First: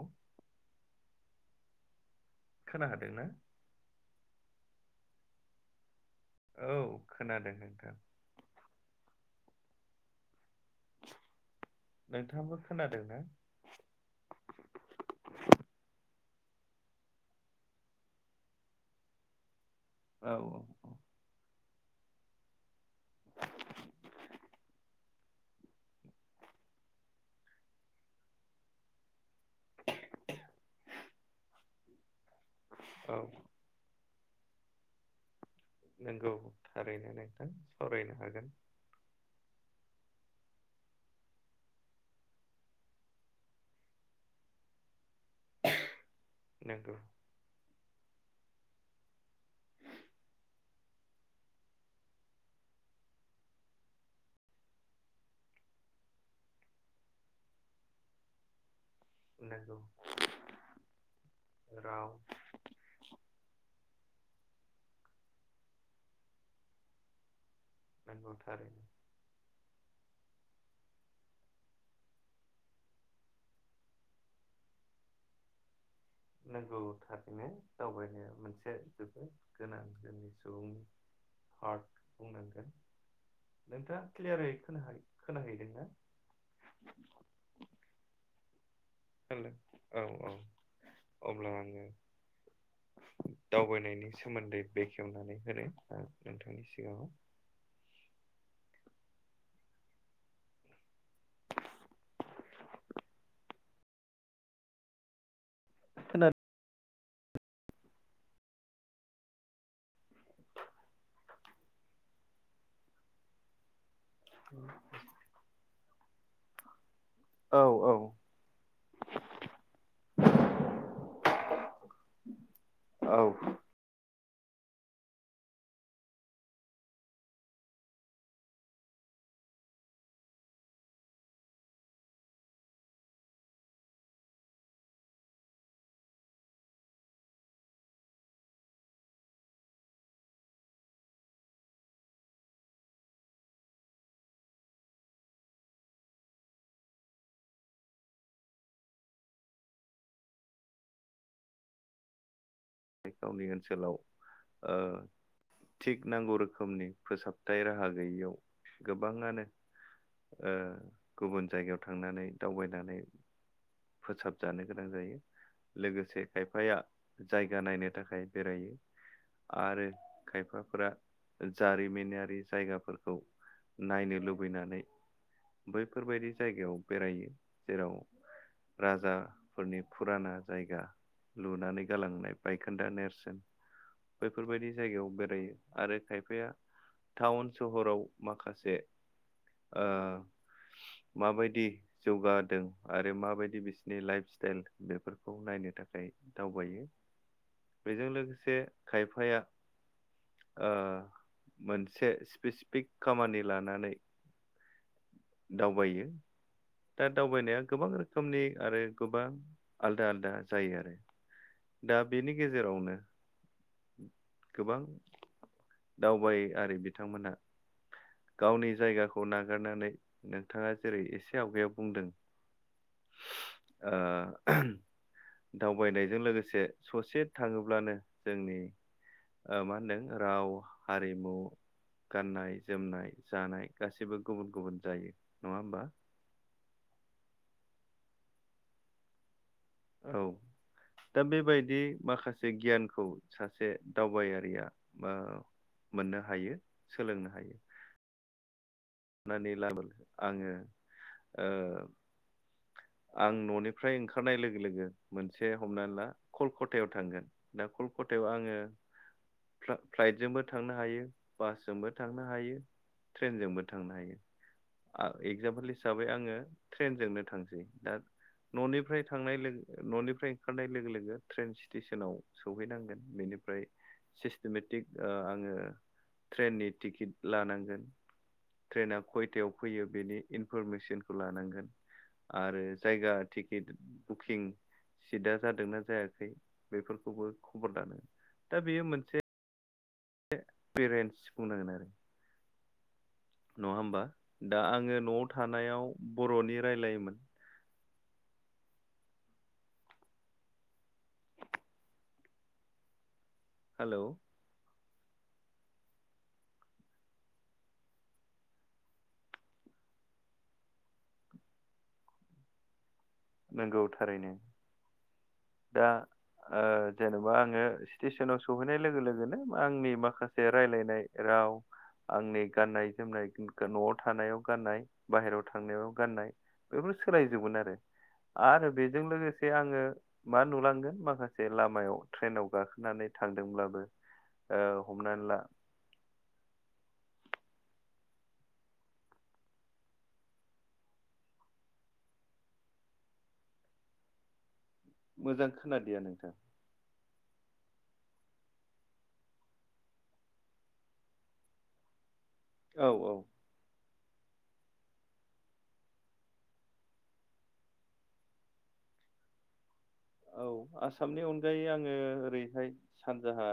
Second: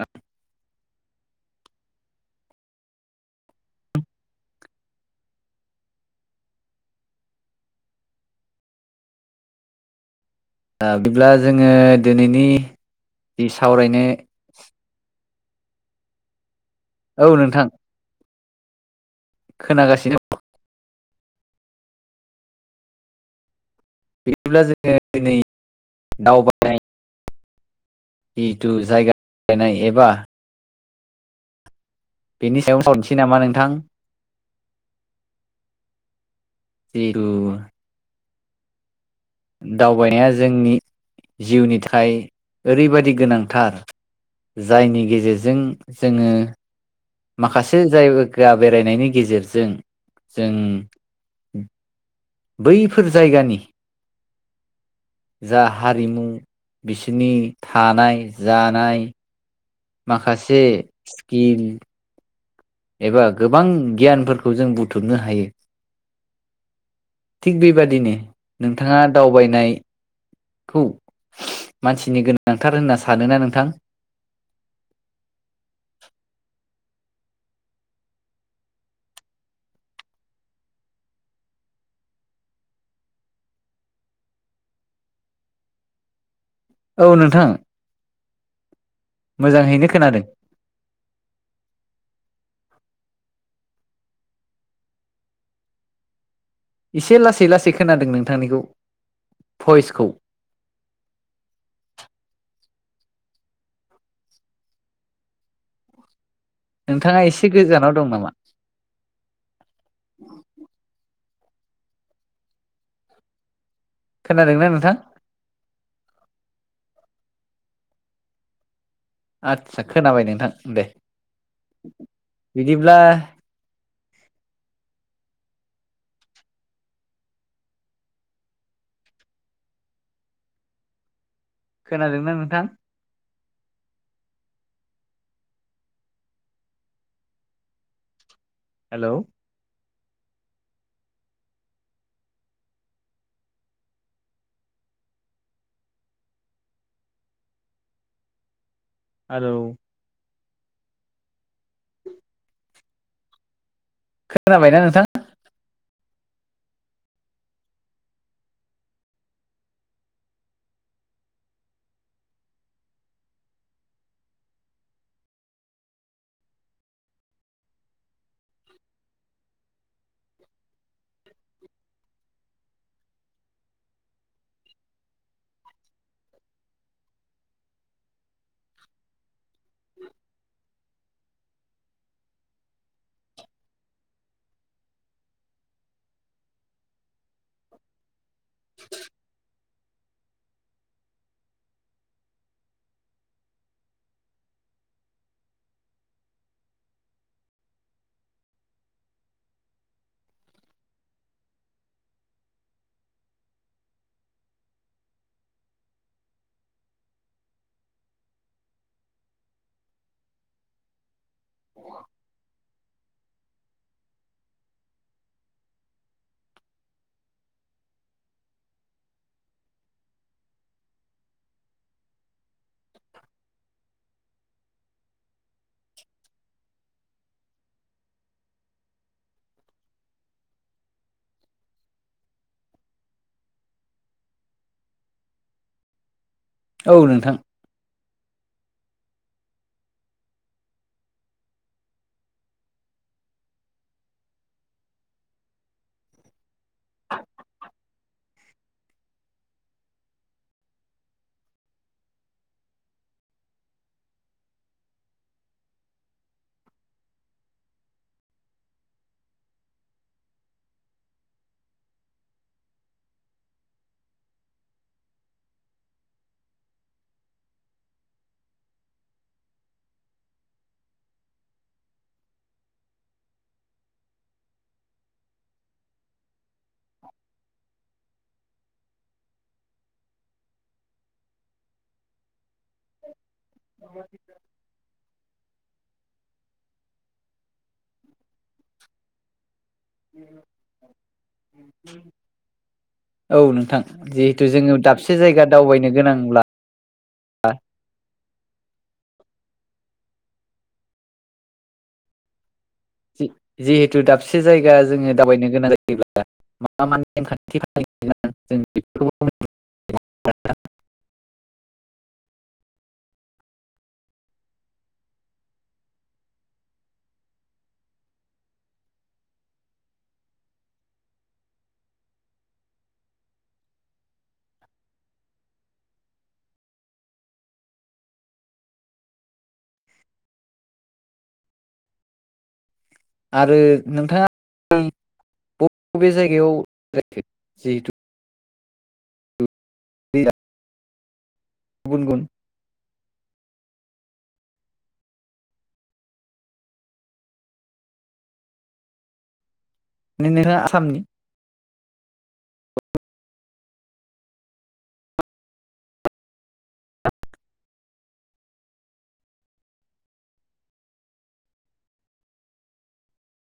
ओ खोना हादोंना? औ खोनादों नोंथां। ओ बिदिब्ला जोङो दिनैनि नोंथाङाबो खोनादोंना जि सावरायनो औ नोंथां खोनागासिनो औ औ बिदिब्ला जोङो दिनै दावबायनाय जिहुथु जायगा नायनाय एबा बेनि सायाव औ सावरायनोसै नामा नोंथां? नोंगौ थारैनो जिहेथु नोंथां सावरायनो हागोन। दावबायनाया जोंनि जिउनि थाखाय ओरैबायादि गोनांथार जायनि गेजेरजों जोङो नंगौ माखासे जायगा बेरायनायनि गेजेरजों जों बैफोर जायगानि जा हारिमु बिसोरनि थानाय जानाय नंगौ माखासे स्किल राव एबा गोबां गियानफोरखौ जों बुथुमनो हायो। थिग बेबादिनो नंगौ थारैनो नोंथाङा दावबायनाय खौ मानसिनि गोनांथार होनना सानोना नोंथां। [inaudible] नोंगौ थारैनो दावबायनाया मोनसे जोबोद गोनां जोंनि सुबुंनि हद बुंनाम जायो। नोंथाङा क्लियारै खोना खोनाहैदोंना? औ नोंथां मोजाङैनो औ खोनादों औ अब्ला आङो दावबायनायनि सोमोन्दै बेखेवनानै होनो नोंथांनि सिगाङाव इसे लासै लासै खोनादों नोंथांनिखौ भइसखौ। खोना नोंथाङा एसे गोजानाव दं नामा। खोनादोंना नोंथां? औ औ। आदसा खोनाबाय नोंथां दे बिदिब्ला औ खोनादोंना नोंथां हेल' हेलौ गावनि ओनसोलाव ओ खोनाबायना नोंथां थिग नांगौ रोखोमनि फोसाबथाय राहा गैयियाव गोबाङानो ओ गुबुन जायगायाव थांनानै दावबायनानै फोसाबजानो गोनां जायो लोगोसे खायफाया जायगा नायनो नि थाखाय बेरायो आरो खायफाफोरा जारिमिनारि जायगाफोरखौ नायनो लुबैनानै बैफोरबायदि जायगायाव बेरायो जेराव राजाफोरनि फुराना जायगा लुनानै गालांनाय बाइक खोन्दा नेरसोन बैफोरबायदि जायगायाव बेरायो आरो खायफाया टाउन सहराव माखासे ओ माबायदि जौगादों आरो माबायदि बिसिनि लाइफ स्टाइल बेफोरखौ नायनो थाखाय दावबायो बेजों लोगोसे खायफाया ओ मोनसे स्पेसिफिक खामानि लानानै दावबायो। दा दावबायनाया गोबां रोखोमनि आरो गोबां आलदा आलदा जायो आरो दा बेनि गेजेरावनो गोबां दावबायारि बिथांमोनहा गावनि जायगाखौ नागारनानै नोंथाङा जेरै एसे एसे आवगायाव बुंदों ओ दावबायनायजों लोगोसे ससे थाङोब्लानो जोंनि ओ मा होनदों राव हारिमु गाननाय जोमनाय जानाय गासिबो गुबुन गुबुन जायो नङा होमबा। औ नोंथां। औ। दा बेबायदि माखासे गियानखौ सासे दावबायारिया मोननो हायो सोलोंनो हायो। [inaudible] अनानै लाबोनो आङो ओ [inaudible] आं न'निफ्राय ओंखारनाय लोगो लोगो मोनसे हमना ला कलकातायाव थांगोन दा कलक थायाव आङो फ्ला-फ्लाइटजोंबो थांनो हायो बासजोंबो थांनो हायो ट्रेनजोंबो थांनो हायो एजामपोल हिसाबै आङो ट्रेनजोंनो थांनोसै दा न'निफ्राय थांनाय लोगो न'निफ्राय ओंखारनाय लोगो लोगो ट्रेन स्टेसनाव सौहैनांगोन बेनि निफ्राय सिस्टेमेटिक आङो ट्रेननि टिकेट लानांगोन ट्रेना खयथायाव फैयो बेनि इनफरमेसनखौ लानांगोन आरो जायगा टिकेट बुकिं सिटा जादोंना जायाखै बेफोरखौबो खबर लानो दा बेयो मोनसे पेरेन्टस बुंनांगोन आरो औ नङा नोंथां होमबा जिहेथु दा जोङो आङो दाबसे न'आव जायगा थानायाव दावबायनो गोनांब्ला बर'नि रायलायोमोन हेलौ जिहेतु दाबसे जायगा जोङो दावबायनो गोनां जायोब्ला मा मा नेमखान्थि खालाम जों बे [unintelligible] नंगौ थारैनो दा ओ जेनेबा आङो स्टेसनाव सहैनाय लोगो लोगोनो आंनि माखासे रायलायनाय आव आंनि गाननाय जोमनाय न'आव थानायाव गाननाय बाहेरायाव थांनायाव गाननाय बेफोर सोलायजोबगोन आरो आरो बेजों लोगोसे आङो मा नुलांगोन माखासे लामायाव ट्रेनाव गा नानै आरो थांदोंब्लाबो नोंथाङा ओ हमनानै ला बबे जायगायाव जिहेथु बैया गुबुन गुबुन मोजां खोनादिया नोंथां माने नोङो आसामनि औ औ औ आसामनि अनगायै आङो ओरैहाय सानजाहा